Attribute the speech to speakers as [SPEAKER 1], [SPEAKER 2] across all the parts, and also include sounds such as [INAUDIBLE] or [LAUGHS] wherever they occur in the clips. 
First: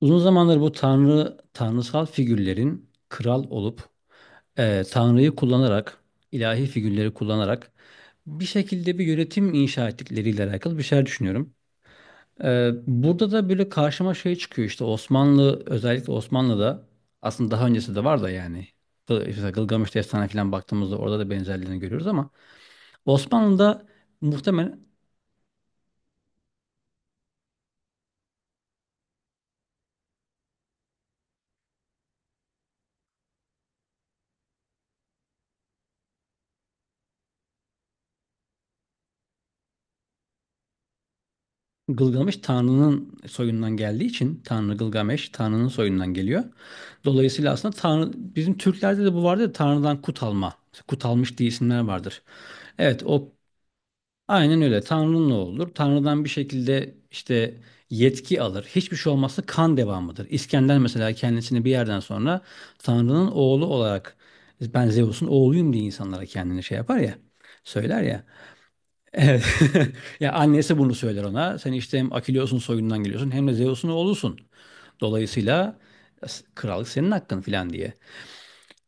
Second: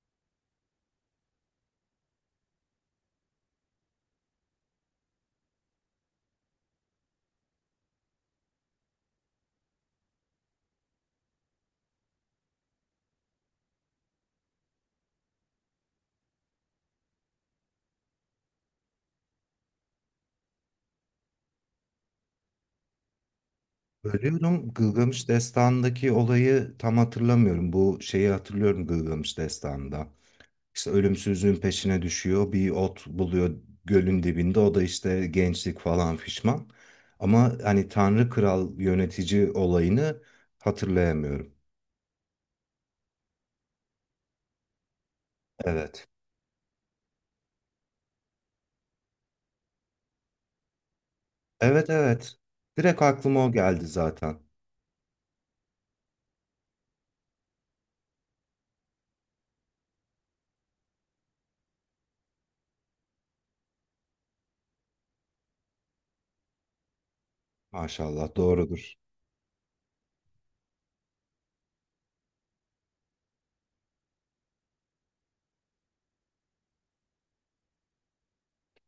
[SPEAKER 1] Uzun zamandır bu tanrı tanrısal figürlerin kral olup, tanrıyı kullanarak, ilahi figürleri kullanarak bir şekilde bir yönetim inşa ettikleriyle alakalı bir şeyler düşünüyorum. Burada da böyle karşıma şey çıkıyor, işte Osmanlı, özellikle Osmanlı'da. Aslında daha öncesi de var da, yani mesela Gılgamış Destanı falan baktığımızda orada da benzerlerini görüyoruz. Ama Osmanlı'da
[SPEAKER 2] Bölüyorum.
[SPEAKER 1] muhtemelen...
[SPEAKER 2] Gılgamış Destanı'ndaki olayı tam hatırlamıyorum. Bu şeyi hatırlıyorum Gılgamış Destanı'nda. İşte ölümsüzlüğün peşine düşüyor. Bir ot buluyor gölün dibinde. O da işte gençlik falan fişman. Ama hani Tanrı Kral yönetici olayını hatırlayamıyorum.
[SPEAKER 1] Gılgamış Tanrı'nın soyundan geldiği için Gılgameş Tanrı'nın
[SPEAKER 2] Evet.
[SPEAKER 1] soyundan geliyor. Dolayısıyla aslında Tanrı, bizim Türklerde de bu vardır ya, Tanrı'dan kut alma. Kut almış diye isimler
[SPEAKER 2] Evet
[SPEAKER 1] vardır.
[SPEAKER 2] evet.
[SPEAKER 1] Evet,
[SPEAKER 2] Direkt
[SPEAKER 1] o
[SPEAKER 2] aklıma o geldi zaten.
[SPEAKER 1] aynen öyle. Tanrı'nın ne olur, Tanrı'dan bir şekilde işte yetki alır. Hiçbir şey olmazsa kan devamıdır. İskender mesela, kendisini bir yerden sonra Tanrı'nın oğlu olarak, ben Zeus'un oğluyum diye insanlara kendini şey yapar ya söyler ya.
[SPEAKER 2] Maşallah doğrudur.
[SPEAKER 1] Evet. [LAUGHS] Ya, annesi bunu söyler ona. Sen işte hem Akileus'un soyundan geliyorsun, hem de Zeus'un oğlusun. Dolayısıyla krallık senin hakkın filan diye.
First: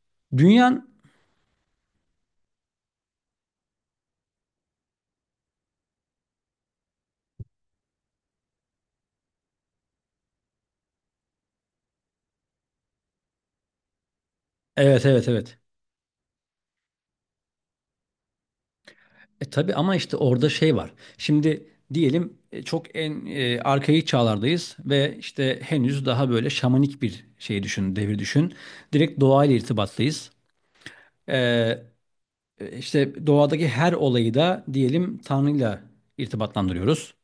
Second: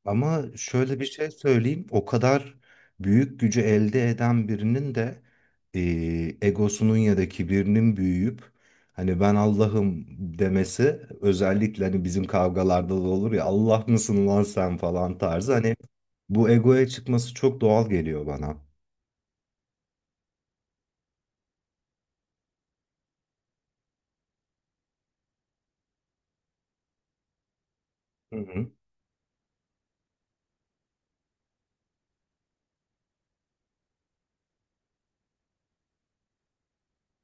[SPEAKER 2] Ama
[SPEAKER 1] Dünyan.
[SPEAKER 2] şöyle bir şey söyleyeyim. O kadar büyük gücü elde eden birinin de egosunun ya da kibirinin büyüyüp hani ben Allah'ım demesi, özellikle hani bizim kavgalarda da olur ya, Allah mısın lan sen
[SPEAKER 1] Evet,
[SPEAKER 2] falan
[SPEAKER 1] evet,
[SPEAKER 2] tarzı,
[SPEAKER 1] evet.
[SPEAKER 2] hani bu egoya çıkması çok doğal geliyor bana.
[SPEAKER 1] E tabii, ama işte orada şey var. Şimdi diyelim, çok en arkaik çağlardayız ve işte henüz daha böyle şamanik bir şey düşün, devir
[SPEAKER 2] Hı
[SPEAKER 1] düşün.
[SPEAKER 2] hı.
[SPEAKER 1] Direkt doğayla irtibattayız. E, e, işte doğadaki her olayı da diyelim Tanrı'yla irtibatlandırıyoruz.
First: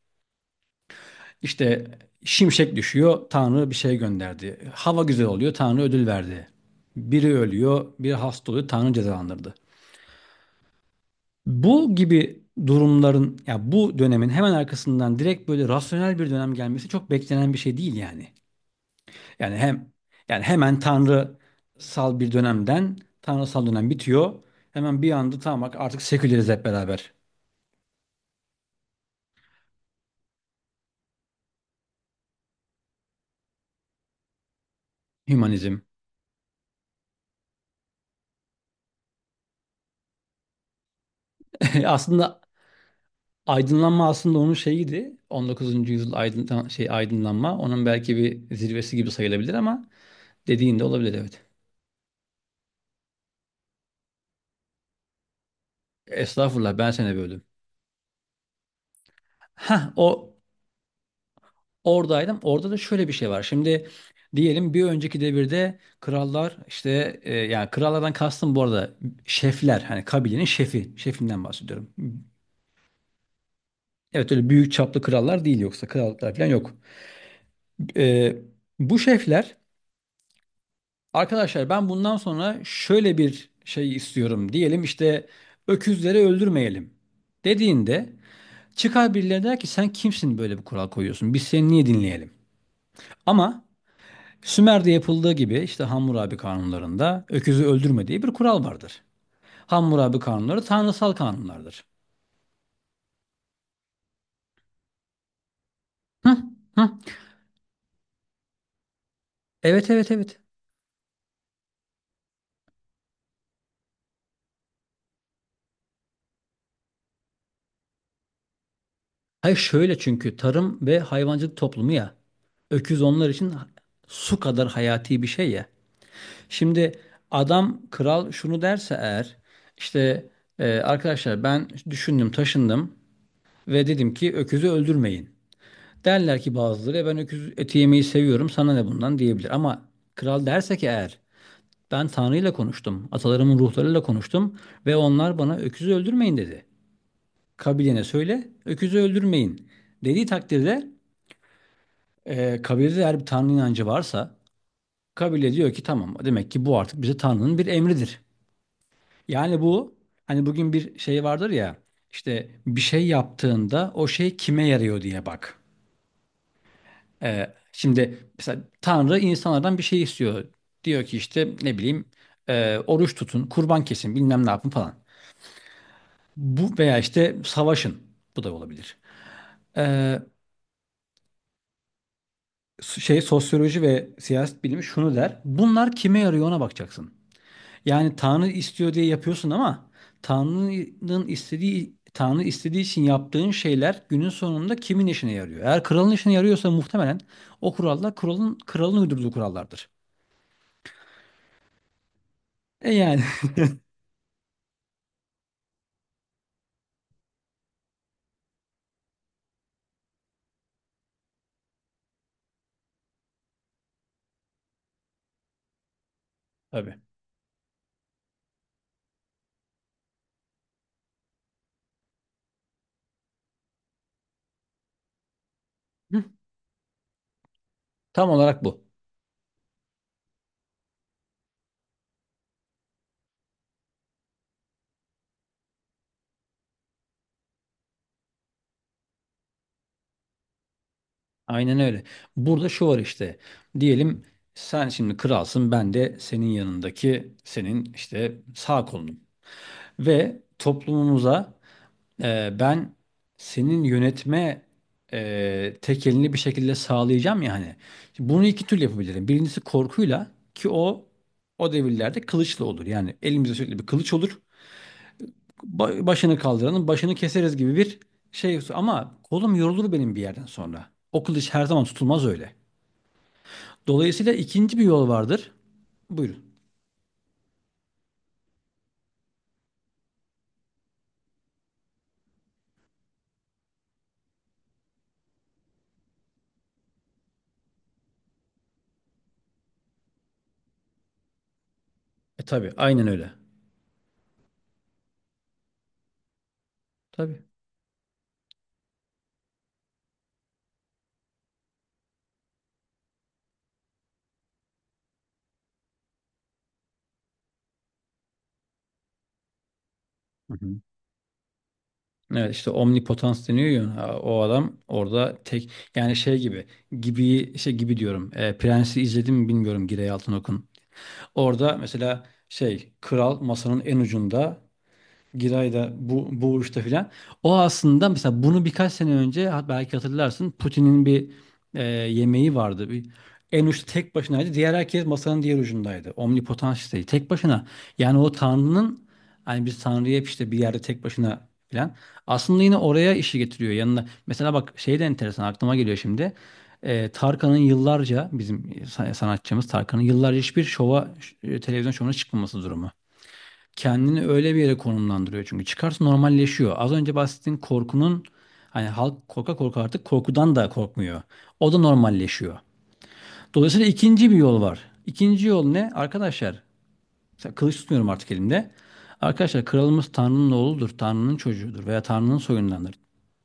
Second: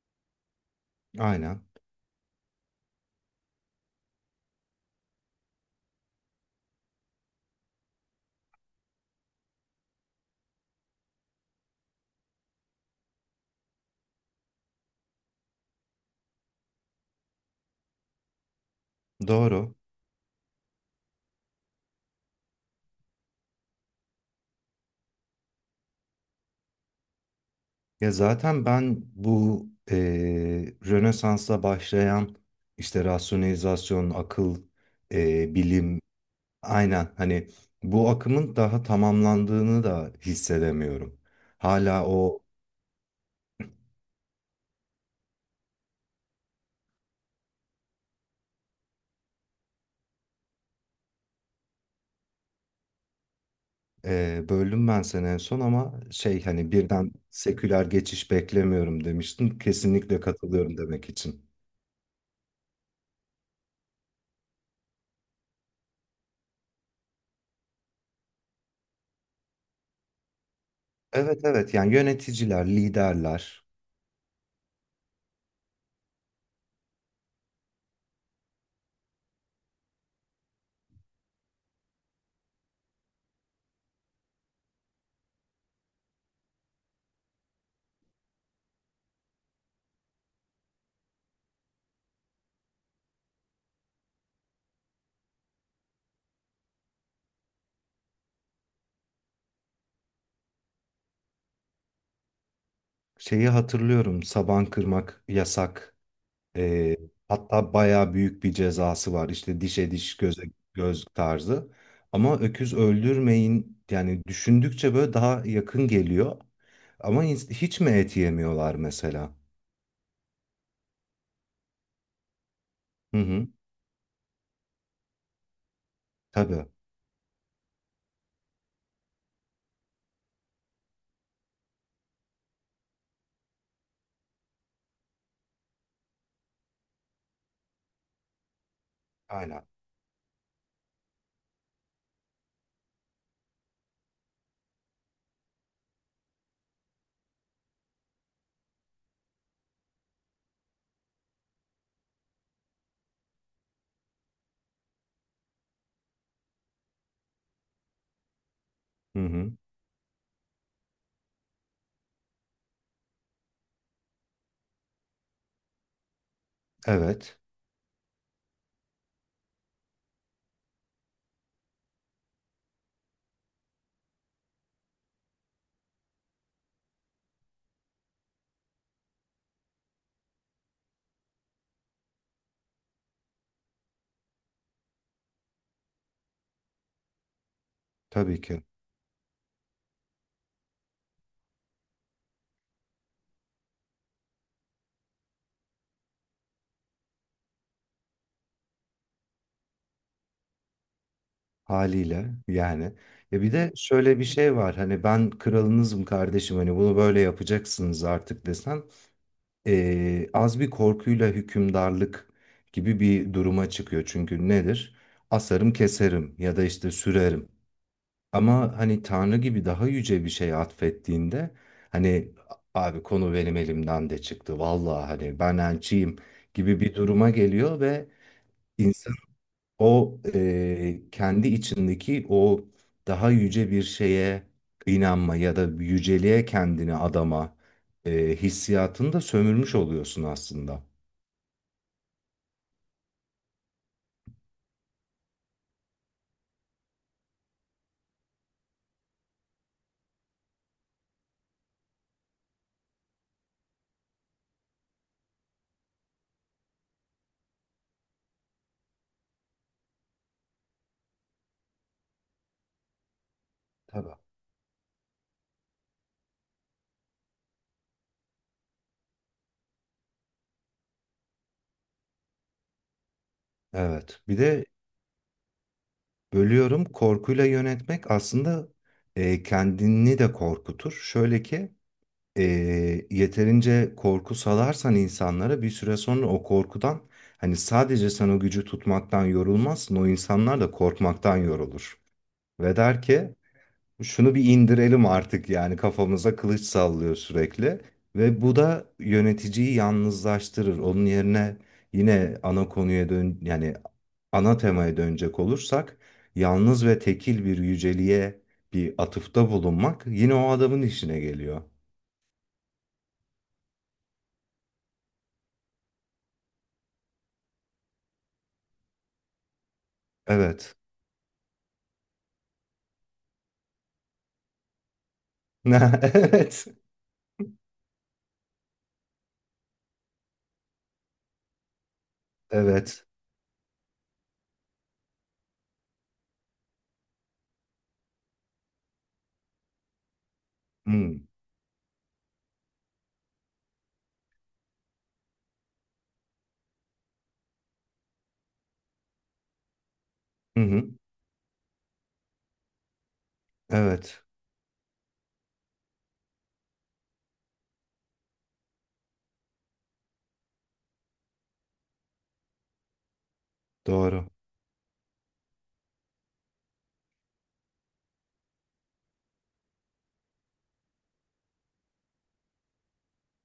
[SPEAKER 2] Aynen.
[SPEAKER 1] İşte şimşek düşüyor, Tanrı bir şey gönderdi. Hava güzel oluyor, Tanrı ödül verdi. Biri ölüyor, biri hasta oluyor, Tanrı cezalandırdı. Bu gibi durumların, ya bu dönemin hemen arkasından direkt böyle rasyonel bir dönem gelmesi çok beklenen bir şey değil, yani. Yani
[SPEAKER 2] Doğru.
[SPEAKER 1] hem, yani hemen tanrısal bir dönemden, tanrısal dönem bitiyor, hemen bir anda tamam bak artık seküleriz hep beraber.
[SPEAKER 2] Ya zaten ben bu Rönesans'la başlayan işte rasyonalizasyon, akıl,
[SPEAKER 1] Hümanizm.
[SPEAKER 2] bilim. Aynen, hani bu akımın daha tamamlandığını da hissedemiyorum.
[SPEAKER 1] [LAUGHS]
[SPEAKER 2] Hala o
[SPEAKER 1] Aslında Aydınlanma aslında onun şeyiydi. 19. yüzyıl aydınlanma. Onun belki bir zirvesi gibi sayılabilir, ama dediğin de olabilir, evet.
[SPEAKER 2] böldüm ben seni en son ama şey, hani
[SPEAKER 1] Estağfurullah, ben
[SPEAKER 2] birden
[SPEAKER 1] seni böldüm.
[SPEAKER 2] seküler geçiş beklemiyorum demiştin.
[SPEAKER 1] Ha, o
[SPEAKER 2] Kesinlikle katılıyorum demek için.
[SPEAKER 1] oradaydım. Orada da şöyle bir şey var. Şimdi diyelim, bir önceki devirde krallar işte, yani krallardan kastım bu arada şefler, hani kabilenin şefinden
[SPEAKER 2] Evet evet,
[SPEAKER 1] bahsediyorum.
[SPEAKER 2] yani yöneticiler, liderler.
[SPEAKER 1] Evet, öyle büyük çaplı krallar değil, yoksa krallıklar falan yok. E, bu şefler... Arkadaşlar, ben bundan sonra şöyle bir şey istiyorum, diyelim işte öküzleri öldürmeyelim dediğinde, çıkar birileri der ki, sen kimsin böyle bir kural koyuyorsun? Biz seni niye dinleyelim? Ama Sümer'de yapıldığı gibi, işte Hammurabi kanunlarında öküzü öldürme diye bir kural vardır. Hammurabi kanunları tanrısal kanunlardır.
[SPEAKER 2] Şeyi hatırlıyorum, saban kırmak yasak.
[SPEAKER 1] Hı,
[SPEAKER 2] Ee,
[SPEAKER 1] hı.
[SPEAKER 2] hatta bayağı büyük bir cezası var. İşte
[SPEAKER 1] Evet,
[SPEAKER 2] dişe
[SPEAKER 1] evet,
[SPEAKER 2] diş,
[SPEAKER 1] evet.
[SPEAKER 2] göze göz tarzı. Ama öküz öldürmeyin, yani düşündükçe böyle daha yakın geliyor. Ama hiç mi et yemiyorlar mesela?
[SPEAKER 1] Hayır, şöyle, çünkü tarım ve hayvancılık toplumu ya. Öküz
[SPEAKER 2] Hı
[SPEAKER 1] onlar
[SPEAKER 2] hı.
[SPEAKER 1] için su kadar hayati bir şey ya.
[SPEAKER 2] Tabii.
[SPEAKER 1] Şimdi adam, kral şunu derse eğer, işte arkadaşlar, ben düşündüm taşındım ve dedim ki öküzü öldürmeyin, derler ki bazıları, E, ben öküz eti yemeyi seviyorum, sana ne bundan, diyebilir.
[SPEAKER 2] Aynen.
[SPEAKER 1] Ama kral derse ki eğer, ben Tanrı'yla konuştum, atalarımın ruhlarıyla konuştum ve onlar bana öküzü öldürmeyin dedi, kabilene söyle öküzü öldürmeyin dediği takdirde, kabilede eğer bir Tanrı inancı varsa, kabile diyor ki, tamam, demek ki bu artık bize Tanrı'nın bir emridir.
[SPEAKER 2] Hı hı.
[SPEAKER 1] Yani bu, hani bugün bir şey vardır ya, işte bir şey yaptığında o şey kime yarıyor diye bak.
[SPEAKER 2] Evet.
[SPEAKER 1] Şimdi mesela Tanrı insanlardan bir şey istiyor, diyor ki işte ne bileyim, oruç tutun, kurban kesin, bilmem ne yapın falan. Bu, veya işte savaşın. Bu da olabilir. Ee, sosyoloji ve siyaset bilimi şunu der, bunlar kime yarıyor ona bakacaksın. Yani
[SPEAKER 2] Tabii
[SPEAKER 1] Tanrı
[SPEAKER 2] ki.
[SPEAKER 1] istiyor diye yapıyorsun, ama Tanrı istediği için yaptığın şeyler günün sonunda kimin işine yarıyor? Eğer kralın işine yarıyorsa, muhtemelen o kurallar kralın uydurduğu kurallardır.
[SPEAKER 2] Haliyle
[SPEAKER 1] E
[SPEAKER 2] yani.
[SPEAKER 1] yani.
[SPEAKER 2] Ya bir de şöyle bir şey var. Hani ben kralınızım kardeşim. Hani bunu böyle yapacaksınız artık desen, az bir korkuyla hükümdarlık gibi bir duruma çıkıyor. Çünkü nedir? Asarım keserim ya da
[SPEAKER 1] [LAUGHS]
[SPEAKER 2] işte
[SPEAKER 1] Tabii.
[SPEAKER 2] sürerim. Ama hani Tanrı gibi daha yüce bir şey atfettiğinde, hani abi konu benim elimden de çıktı. Vallahi hani ben elçiyim
[SPEAKER 1] Hı,
[SPEAKER 2] gibi bir duruma geliyor ve
[SPEAKER 1] tam olarak bu.
[SPEAKER 2] insan o kendi içindeki o daha yüce bir şeye inanma ya da yüceliğe kendini adama hissiyatını da sömürmüş oluyorsun aslında.
[SPEAKER 1] Aynen öyle. Burada şu var işte, diyelim sen şimdi kralsın, ben de senin yanındaki, senin işte sağ kolunum, ve toplumumuza... Ben senin yönetme tek elini bir şekilde sağlayacağım ya, hani. Şimdi bunu iki türlü yapabilirim. Birincisi korkuyla, ki o devirlerde kılıçla olur. Yani elimizde sürekli bir kılıç
[SPEAKER 2] Tabii.
[SPEAKER 1] olur. Başını kaldıranın başını keseriz gibi bir şey. Ama kolum yorulur benim bir yerden sonra. O kılıç her zaman tutulmaz öyle.
[SPEAKER 2] Evet.
[SPEAKER 1] Dolayısıyla
[SPEAKER 2] Bir de
[SPEAKER 1] ikinci bir yol vardır. Buyurun.
[SPEAKER 2] bölüyorum, korkuyla yönetmek aslında kendini de korkutur. Şöyle ki, e, yeterince korku salarsan insanlara, bir süre sonra o korkudan hani sadece sen o gücü tutmaktan yorulmazsın. O insanlar da korkmaktan yorulur.
[SPEAKER 1] E tabii,
[SPEAKER 2] Ve der
[SPEAKER 1] aynen öyle.
[SPEAKER 2] ki şunu bir indirelim artık, yani kafamıza kılıç sallıyor
[SPEAKER 1] Tabii.
[SPEAKER 2] sürekli, ve bu da yöneticiyi yalnızlaştırır. Onun yerine, yine ana konuya dön, yani ana temaya dönecek olursak, yalnız ve tekil bir yüceliğe bir atıfta bulunmak yine o adamın işine geliyor.
[SPEAKER 1] Evet, işte omnipotans deniyor ya, ha, o adam orada tek, yani şey gibi, gibi şey gibi diyorum, Prens'i izledim mi bilmiyorum, Girey Altınok'un.
[SPEAKER 2] Evet.
[SPEAKER 1] Orada mesela şey, kral masanın en ucunda, Giray'da bu
[SPEAKER 2] [LAUGHS]
[SPEAKER 1] uçta
[SPEAKER 2] Evet.
[SPEAKER 1] filan. O aslında mesela, bunu birkaç sene önce, belki hatırlarsın, Putin'in bir yemeği vardı. Bir,
[SPEAKER 2] Evet.
[SPEAKER 1] en uçta tek başınaydı. Diğer herkes masanın diğer ucundaydı. Omnipotansiydi. Tek başına. Yani o Tanrı'nın, hani biz Tanrı'yı hep işte bir yerde tek
[SPEAKER 2] Hmm.
[SPEAKER 1] başına filan. Aslında yine oraya işi getiriyor yanına. Mesela bak, şey de enteresan aklıma geliyor şimdi. Tarkan'ın yıllarca bizim sanatçımız Tarkan'ın yıllarca
[SPEAKER 2] Hı
[SPEAKER 1] hiçbir
[SPEAKER 2] hı.
[SPEAKER 1] şova, televizyon şovuna çıkmaması durumu,
[SPEAKER 2] Evet.
[SPEAKER 1] kendini öyle bir yere konumlandırıyor, çünkü çıkarsa normalleşiyor. Az önce bahsettiğin korkunun, hani halk korka korka artık korkudan da korkmuyor. O da normalleşiyor. Dolayısıyla
[SPEAKER 2] Doğru.
[SPEAKER 1] ikinci bir yol var. İkinci yol ne? Arkadaşlar, mesela kılıç tutmuyorum artık elimde. Arkadaşlar, kralımız Tanrı'nın oğludur, Tanrı'nın çocuğudur veya Tanrı'nın soyundandır.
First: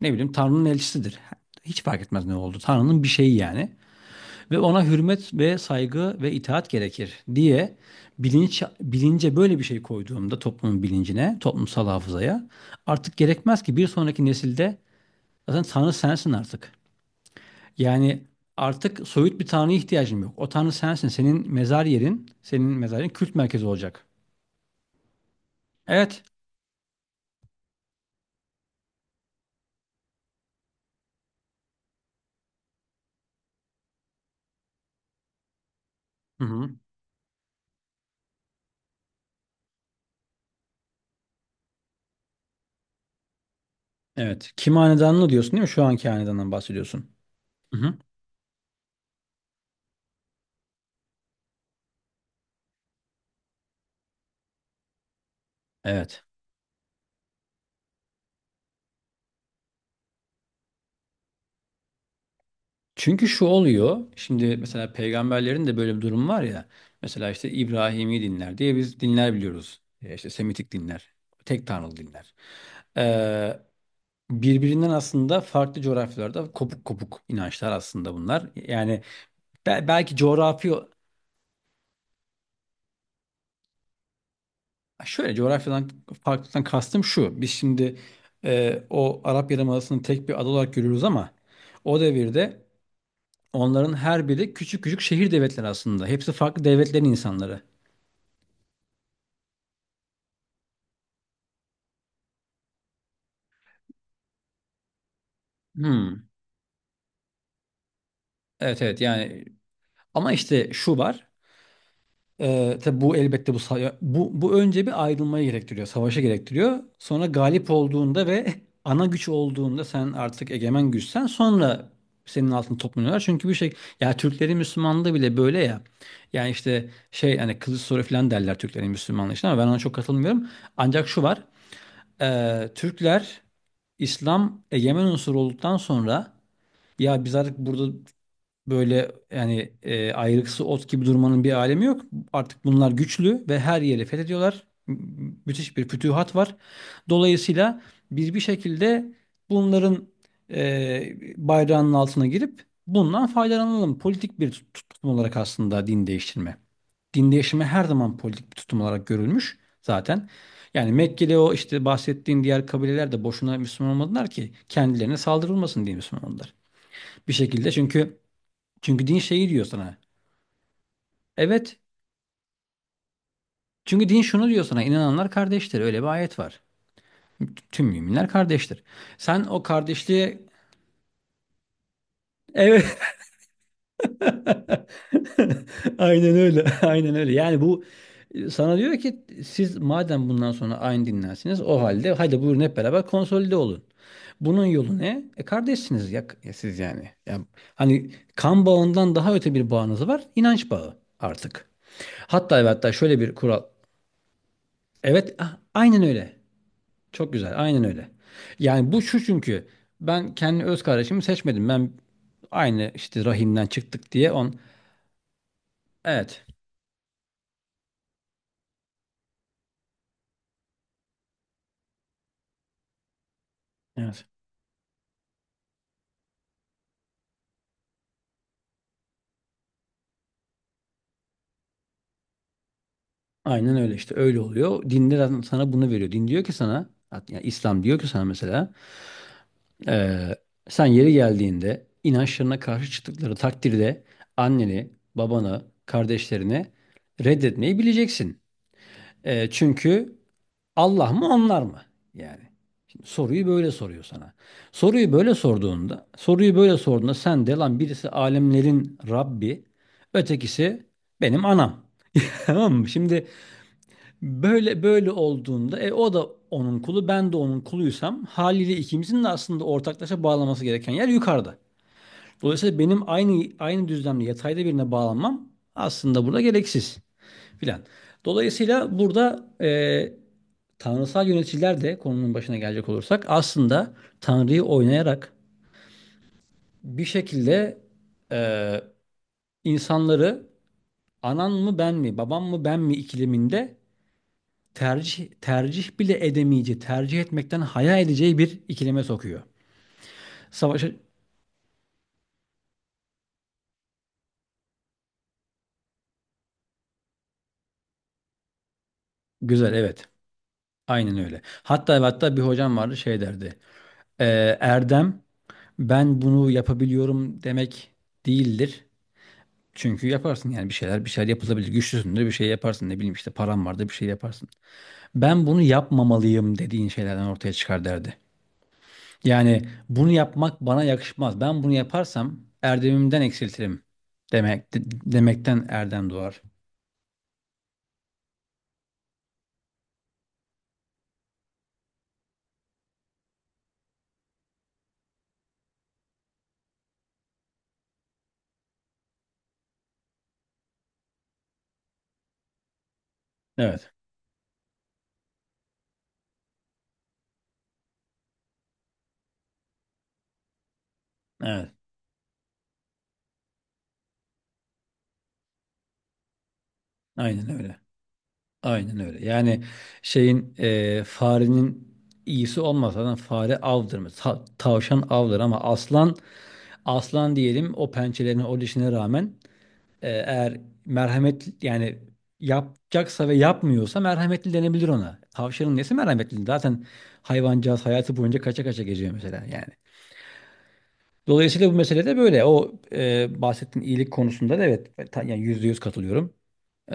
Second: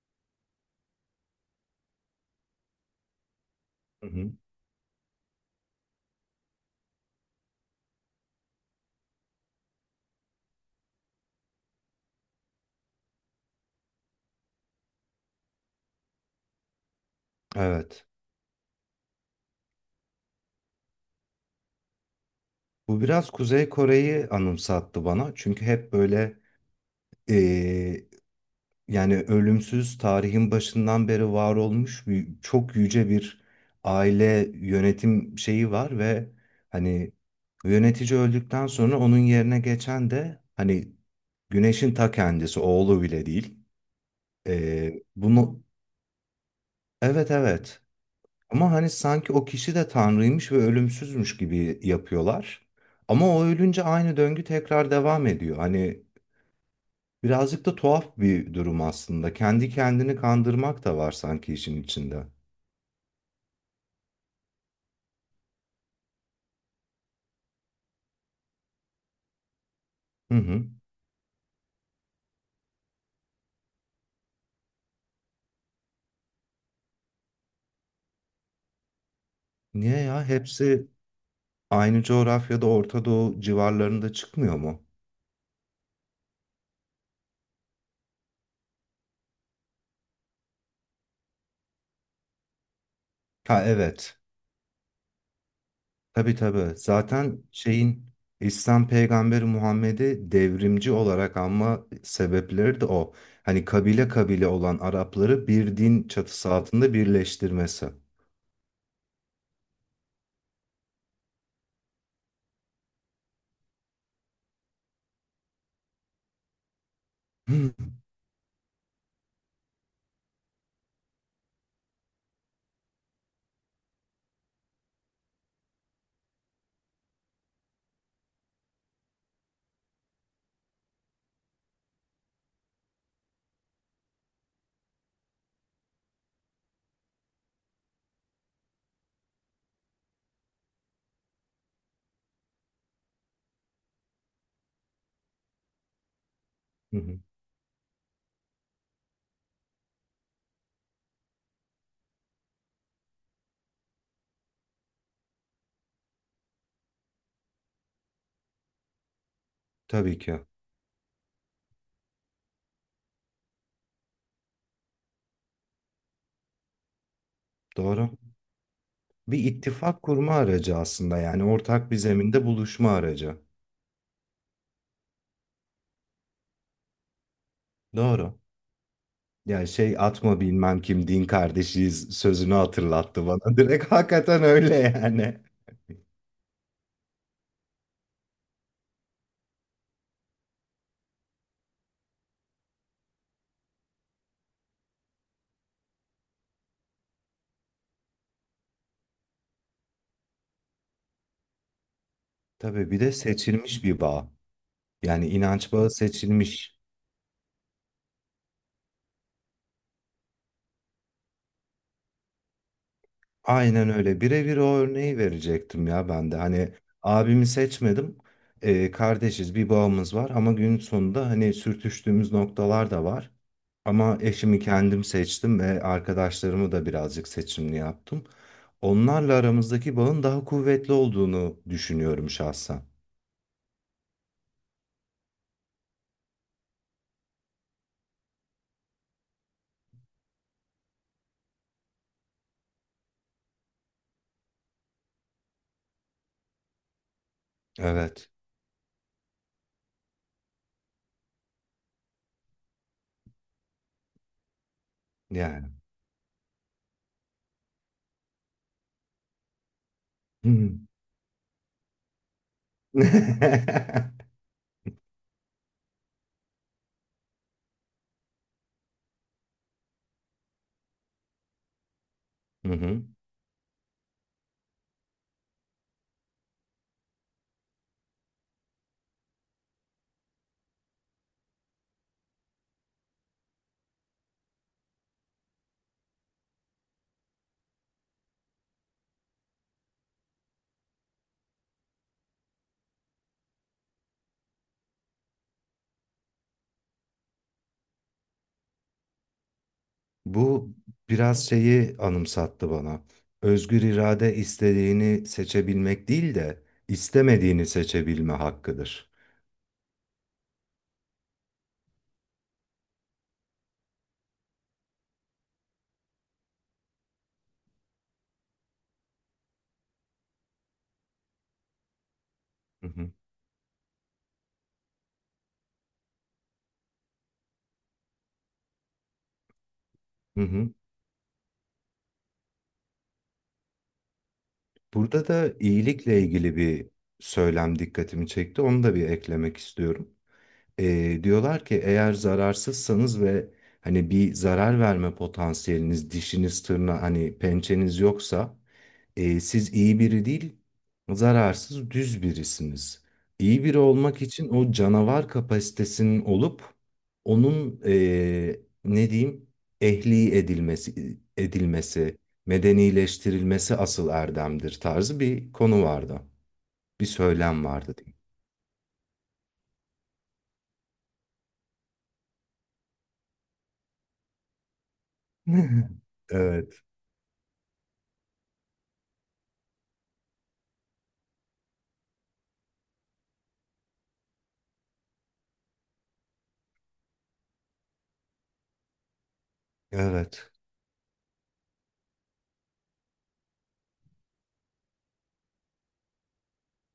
[SPEAKER 1] Ne bileyim, Tanrı'nın elçisidir. Hiç fark etmez ne oldu, Tanrı'nın bir şeyi, yani,
[SPEAKER 2] Hı hı.
[SPEAKER 1] ve ona hürmet ve saygı ve itaat gerekir diye bilinç, bilince böyle bir şey koyduğumda, toplumun bilincine, toplumsal hafızaya, artık gerekmez ki bir sonraki nesilde, zaten Tanrı sensin artık.
[SPEAKER 2] Evet.
[SPEAKER 1] Yani artık soyut bir Tanrı'ya ihtiyacım yok. O Tanrı sensin. Senin mezar yerin, senin
[SPEAKER 2] Bu
[SPEAKER 1] mezarın
[SPEAKER 2] biraz
[SPEAKER 1] kült merkezi
[SPEAKER 2] Kuzey
[SPEAKER 1] olacak.
[SPEAKER 2] Kore'yi anımsattı bana. Çünkü hep
[SPEAKER 1] Evet.
[SPEAKER 2] böyle, yani ölümsüz tarihin başından beri var olmuş bir, çok yüce bir aile yönetim şeyi var ve
[SPEAKER 1] Hı hı.
[SPEAKER 2] hani yönetici öldükten sonra onun yerine geçen de hani güneşin ta kendisi, oğlu bile değil.
[SPEAKER 1] Evet. Kim hanedanını diyorsun değil
[SPEAKER 2] Bunu
[SPEAKER 1] mi? Şu anki hanedandan bahsediyorsun.
[SPEAKER 2] evet
[SPEAKER 1] Hı
[SPEAKER 2] evet,
[SPEAKER 1] hı.
[SPEAKER 2] ama hani sanki o kişi de tanrıymış ve ölümsüzmüş gibi yapıyorlar. Ama o ölünce aynı döngü tekrar devam ediyor. Hani
[SPEAKER 1] Evet.
[SPEAKER 2] birazcık da tuhaf bir durum aslında. Kendi kendini kandırmak da var sanki işin içinde.
[SPEAKER 1] Çünkü şu oluyor. Şimdi mesela peygamberlerin de böyle bir durum var ya. Mesela işte İbrahimi dinler diye biz dinler biliyoruz. İşte
[SPEAKER 2] Hı hı.
[SPEAKER 1] Semitik dinler. Tek tanrılı dinler. Ee, birbirinden aslında farklı coğrafyalarda kopuk kopuk inançlar aslında bunlar. Yani,
[SPEAKER 2] Niye
[SPEAKER 1] belki
[SPEAKER 2] ya?
[SPEAKER 1] coğrafi...
[SPEAKER 2] Hepsi aynı coğrafyada Orta Doğu civarlarında çıkmıyor mu?
[SPEAKER 1] Şöyle, coğrafyadan farklılıktan kastım şu. Biz şimdi o Arap Yarımadası'nı tek bir ada olarak görüyoruz, ama o devirde
[SPEAKER 2] Ha
[SPEAKER 1] onların
[SPEAKER 2] evet.
[SPEAKER 1] her biri küçük küçük şehir devletleri aslında. Hepsi
[SPEAKER 2] Tabii
[SPEAKER 1] farklı
[SPEAKER 2] tabii.
[SPEAKER 1] devletlerin
[SPEAKER 2] Zaten
[SPEAKER 1] insanları.
[SPEAKER 2] şeyin, İslam peygamberi Muhammed'i devrimci olarak anma sebepleri de o. Hani kabile kabile olan Arapları bir din
[SPEAKER 1] Hmm,
[SPEAKER 2] çatısı altında birleştirmesi.
[SPEAKER 1] evet evet, yani, ama işte şu var, tabi bu elbette, bu, sa- bu bu önce bir ayrılmayı gerektiriyor, savaşa gerektiriyor, sonra galip
[SPEAKER 2] Hı
[SPEAKER 1] olduğunda ve [LAUGHS] ana güç olduğunda, sen artık egemen güçsen sonra senin altını toplanıyorlar, çünkü bir şey... Ya, Türklerin Müslümanlığı bile böyle ya. Yani işte, şey, hani kılıç soru falan derler Türklerin Müslümanlığı için, ama ben ona çok katılmıyorum. Ancak şu var, Türkler İslam egemen unsur olduktan sonra, ya biz artık burada böyle, yani, ayrıksı ot gibi durmanın bir alemi yok. Artık bunlar güçlü ve her yeri fethediyorlar. Müthiş bir fütühat var.
[SPEAKER 2] hı.
[SPEAKER 1] Dolayısıyla biz bir şekilde bunların bayrağının altına girip bundan faydalanalım. Politik bir tutum olarak aslında, din değiştirme. Din değiştirme her zaman politik bir tutum olarak görülmüş
[SPEAKER 2] Tabii
[SPEAKER 1] zaten.
[SPEAKER 2] ki.
[SPEAKER 1] Yani Mekke'de o, işte bahsettiğin diğer kabileler de boşuna Müslüman olmadılar, ki kendilerine saldırılmasın diye Müslüman oldular. Bir şekilde,
[SPEAKER 2] Doğru.
[SPEAKER 1] çünkü din
[SPEAKER 2] Bir
[SPEAKER 1] şeyi diyor sana.
[SPEAKER 2] ittifak kurma aracı aslında, yani
[SPEAKER 1] Evet.
[SPEAKER 2] ortak bir zeminde buluşma aracı.
[SPEAKER 1] Çünkü din şunu diyor sana. İnananlar kardeştir. Öyle bir ayet var. Tüm müminler
[SPEAKER 2] Doğru.
[SPEAKER 1] kardeştir. Sen o
[SPEAKER 2] Yani şey,
[SPEAKER 1] kardeşliğe...
[SPEAKER 2] atma bilmem kim din kardeşiyiz sözünü
[SPEAKER 1] Evet.
[SPEAKER 2] hatırlattı bana. [LAUGHS] Direkt hakikaten öyle yani.
[SPEAKER 1] [LAUGHS] Aynen öyle. [LAUGHS] Aynen öyle. Yani bu, sana diyor ki, siz madem bundan sonra aynı dinlensiniz, o halde hadi buyurun hep beraber konsolide olun. Bunun yolu ne? E, kardeşsiniz ya, ya siz, yani. Ya, hani kan bağından daha öte bir bağınız var. İnanç bağı artık. Hatta ve hatta
[SPEAKER 2] Tabii bir de
[SPEAKER 1] şöyle bir kural.
[SPEAKER 2] seçilmiş bir bağ. Yani
[SPEAKER 1] Evet, ah,
[SPEAKER 2] inanç bağı
[SPEAKER 1] aynen öyle.
[SPEAKER 2] seçilmiş.
[SPEAKER 1] Çok güzel. Aynen öyle. Yani bu şu, çünkü ben kendi öz kardeşimi seçmedim. Ben aynı işte rahimden
[SPEAKER 2] Aynen
[SPEAKER 1] çıktık
[SPEAKER 2] öyle.
[SPEAKER 1] diye on...
[SPEAKER 2] Birebir o örneği verecektim ya ben de.
[SPEAKER 1] Evet.
[SPEAKER 2] Hani abimi seçmedim. Kardeşiz, bir bağımız var ama gün sonunda hani sürtüştüğümüz noktalar da var. Ama
[SPEAKER 1] Evet.
[SPEAKER 2] eşimi kendim seçtim ve arkadaşlarımı da birazcık seçimli yaptım. Onlarla aramızdaki bağın daha kuvvetli olduğunu düşünüyorum şahsen.
[SPEAKER 1] Aynen öyle, işte öyle oluyor. Dinde zaten sana bunu veriyor. Din diyor ki sana, yani İslam diyor ki sana mesela, eee, sen yeri geldiğinde inançlarına karşı çıktıkları takdirde anneni, babanı, kardeşlerini reddetmeyi
[SPEAKER 2] Evet.
[SPEAKER 1] bileceksin. Çünkü Allah mı, onlar mı? Yani. Soruyu böyle soruyor sana. Soruyu böyle
[SPEAKER 2] Yani.
[SPEAKER 1] sorduğunda, soruyu böyle sorduğunda sen de lan, birisi alemlerin Rabbi, ötekisi benim anam. [LAUGHS] Tamam mı? Şimdi
[SPEAKER 2] [LAUGHS]
[SPEAKER 1] böyle, böyle olduğunda o da onun kulu, ben de onun kuluysam, haliyle ikimizin de aslında ortaklaşa bağlaması gereken yer yukarıda.
[SPEAKER 2] Hı
[SPEAKER 1] Dolayısıyla
[SPEAKER 2] hı.
[SPEAKER 1] benim aynı düzlemde yatayda birine bağlanmam aslında burada gereksiz filan. Dolayısıyla burada tanrısal yöneticiler de, konunun başına gelecek olursak, aslında Tanrı'yı oynayarak bir şekilde e, insanları anan mı ben mi, babam mı ben mi ikileminde, tercih bile edemeyeceği, tercih etmekten haya edeceği bir ikileme sokuyor.
[SPEAKER 2] Bu
[SPEAKER 1] Savaşa...
[SPEAKER 2] biraz şeyi anımsattı bana. Özgür irade istediğini seçebilmek değil de istemediğini seçebilme hakkıdır.
[SPEAKER 1] Güzel, evet, aynen öyle. Hatta ve hatta bir hocam vardı, şey derdi. E, Erdem, ben bunu yapabiliyorum demek değildir. Çünkü yaparsın, yani bir şeyler yapılabilir. Güçlüsündür, bir şey
[SPEAKER 2] Hı
[SPEAKER 1] yaparsın, ne
[SPEAKER 2] hı.
[SPEAKER 1] bileyim işte param vardı, bir şey yaparsın. Ben bunu yapmamalıyım dediğin şeylerden ortaya çıkar derdi. Yani, bunu
[SPEAKER 2] Hı
[SPEAKER 1] yapmak
[SPEAKER 2] hı.
[SPEAKER 1] bana yakışmaz, ben bunu yaparsam erdemimden eksiltirim demek de-
[SPEAKER 2] Burada da
[SPEAKER 1] demekten erdem
[SPEAKER 2] iyilikle
[SPEAKER 1] doğar.
[SPEAKER 2] ilgili bir söylem dikkatimi çekti. Onu da bir eklemek istiyorum. Diyorlar ki eğer zararsızsanız ve hani bir zarar verme potansiyeliniz, dişiniz, hani pençeniz yoksa, e, siz iyi biri değil, zararsız düz birisiniz. İyi biri
[SPEAKER 1] Evet.
[SPEAKER 2] olmak için o canavar kapasitesinin olup onun, ne diyeyim, ehli
[SPEAKER 1] Evet.
[SPEAKER 2] edilmesi, medenileştirilmesi asıl erdemdir tarzı bir konu vardı. Bir
[SPEAKER 1] Aynen
[SPEAKER 2] söylem
[SPEAKER 1] öyle.
[SPEAKER 2] vardı diyeyim.
[SPEAKER 1] Aynen öyle. Yani şeyin, farenin iyisi olmaz. Zaten fare avdır. Tavşan avdır, ama
[SPEAKER 2] [LAUGHS]
[SPEAKER 1] aslan,
[SPEAKER 2] Evet,
[SPEAKER 1] aslan diyelim, o pençelerine o dişine rağmen... Eğer merhamet, yani, yapacaksa ve yapmıyorsa merhametli denebilir ona. Tavşanın nesi merhametli? Zaten hayvancağız hayatı boyunca kaça kaça geziyor mesela, yani.
[SPEAKER 2] evet,
[SPEAKER 1] Dolayısıyla bu mesele de böyle. O bahsettiğin iyilik konusunda da evet, yani %100 katılıyorum. Ee,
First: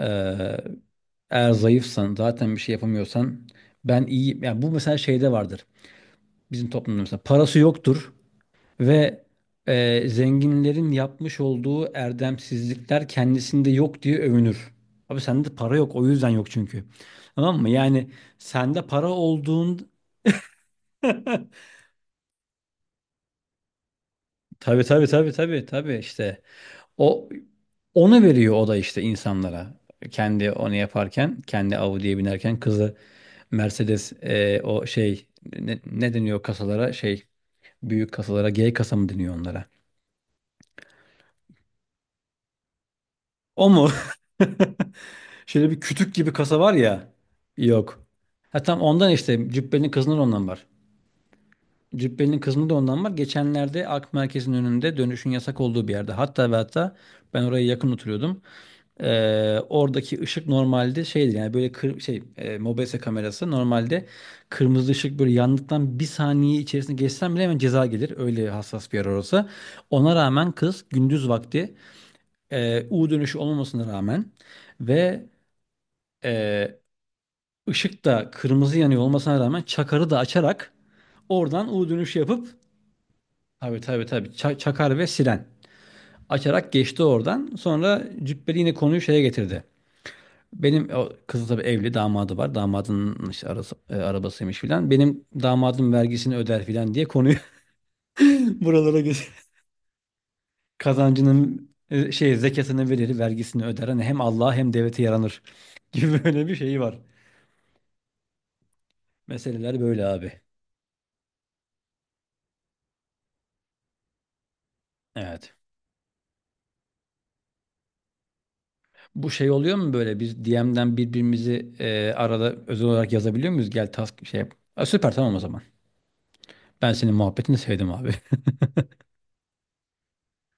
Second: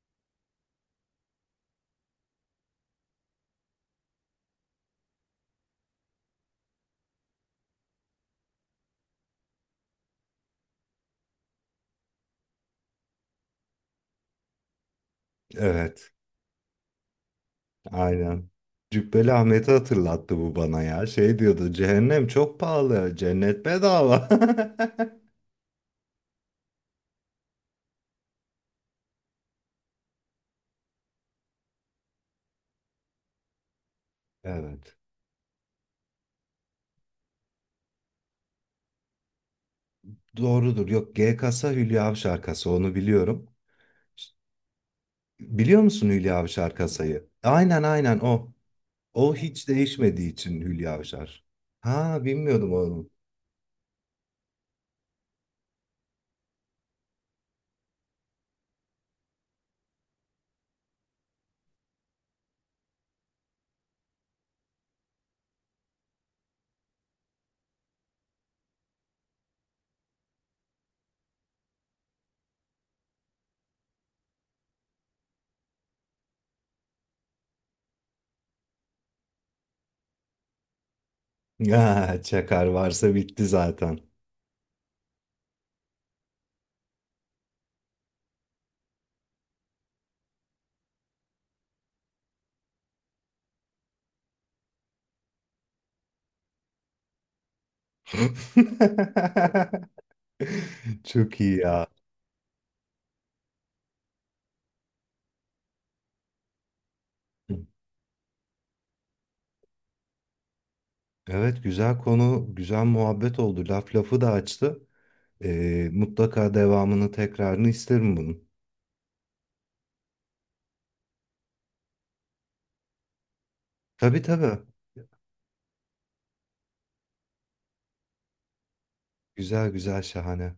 [SPEAKER 1] eğer zayıfsan, zaten bir şey yapamıyorsan, ben iyi, yani, bu mesela şeyde vardır. Bizim toplumda mesela parası yoktur, ve zenginlerin yapmış olduğu erdemsizlikler kendisinde yok diye övünür. Abi, sende para yok o
[SPEAKER 2] evet.
[SPEAKER 1] yüzden yok çünkü. Tamam mı? Yani
[SPEAKER 2] Aynen.
[SPEAKER 1] sende para
[SPEAKER 2] Cübbeli Ahmet'i
[SPEAKER 1] olduğun...
[SPEAKER 2] hatırlattı bu bana ya. Şey
[SPEAKER 1] [LAUGHS]
[SPEAKER 2] diyordu, cehennem çok pahalı, cennet bedava.
[SPEAKER 1] Tabii, tabii, tabii, tabii, tabii, işte o, onu veriyor o da işte insanlara. Kendi onu yaparken, kendi Audi'ye binerken kızı Mercedes,
[SPEAKER 2] [LAUGHS]
[SPEAKER 1] o
[SPEAKER 2] Evet.
[SPEAKER 1] şey, ne deniyor kasalara, şey, büyük kasalara, G kasa mı deniyor onlara?
[SPEAKER 2] Doğrudur. Yok, G kasa, Hülya Avşar kasa onu biliyorum.
[SPEAKER 1] O mu? [LAUGHS] Şöyle bir
[SPEAKER 2] Biliyor musun
[SPEAKER 1] kütük gibi
[SPEAKER 2] Hülya
[SPEAKER 1] kasa var
[SPEAKER 2] Avşar
[SPEAKER 1] ya.
[SPEAKER 2] kasayı? Aynen
[SPEAKER 1] Yok.
[SPEAKER 2] aynen o.
[SPEAKER 1] Ha, tam ondan
[SPEAKER 2] O
[SPEAKER 1] işte,
[SPEAKER 2] hiç
[SPEAKER 1] Cübbeli'nin kızının
[SPEAKER 2] değişmediği
[SPEAKER 1] ondan
[SPEAKER 2] için
[SPEAKER 1] var.
[SPEAKER 2] Hülya Avşar. Ha,
[SPEAKER 1] Cübbeli'nin kızının
[SPEAKER 2] bilmiyordum
[SPEAKER 1] da ondan
[SPEAKER 2] oğlum.
[SPEAKER 1] var, geçenlerde Ak Merkez'in önünde dönüşün yasak olduğu bir yerde. Hatta ve hatta ben oraya yakın oturuyordum. Oradaki ışık normalde şeydi, yani böyle mobese kamerası normalde, kırmızı ışık böyle yandıktan bir saniye içerisinde geçsen bile hemen ceza gelir. Öyle hassas bir yer orası. Ona rağmen kız gündüz vakti, U dönüşü olmamasına rağmen ve e, ışık da kırmızı yanıyor olmasına rağmen, çakarı da açarak oradan
[SPEAKER 2] Ya
[SPEAKER 1] U dönüşü
[SPEAKER 2] [LAUGHS]
[SPEAKER 1] yapıp...
[SPEAKER 2] çakar varsa bitti
[SPEAKER 1] Tabii,
[SPEAKER 2] zaten.
[SPEAKER 1] tabii, tabii, çakar ve siren açarak geçti oradan. Sonra Cübbeli yine konuyu şeye getirdi. Benim o kızı, tabii, evli, damadı var. Damadının işte arabasıymış filan. Benim damadım vergisini öder filan diye konuyu [LAUGHS] buralara geç.
[SPEAKER 2] [LAUGHS] Çok iyi
[SPEAKER 1] Kazancının
[SPEAKER 2] ya.
[SPEAKER 1] zekatını verir, vergisini öder, hani hem Allah'a hem devlete yaranır [LAUGHS] gibi böyle bir şeyi var. Meseleler böyle, abi.
[SPEAKER 2] Evet, güzel konu, güzel muhabbet oldu. Laf lafı da açtı.
[SPEAKER 1] Evet.
[SPEAKER 2] Mutlaka devamını, tekrarını isterim bunun.
[SPEAKER 1] Bu şey oluyor mu, böyle bir DM'den birbirimizi arada özel olarak yazabiliyor muyuz? Gel
[SPEAKER 2] Tabii
[SPEAKER 1] task şey yap.
[SPEAKER 2] tabii.
[SPEAKER 1] Ha, süper, tamam o zaman. Ben senin muhabbetini sevdim, abi. [LAUGHS]
[SPEAKER 2] Güzel güzel, şahane.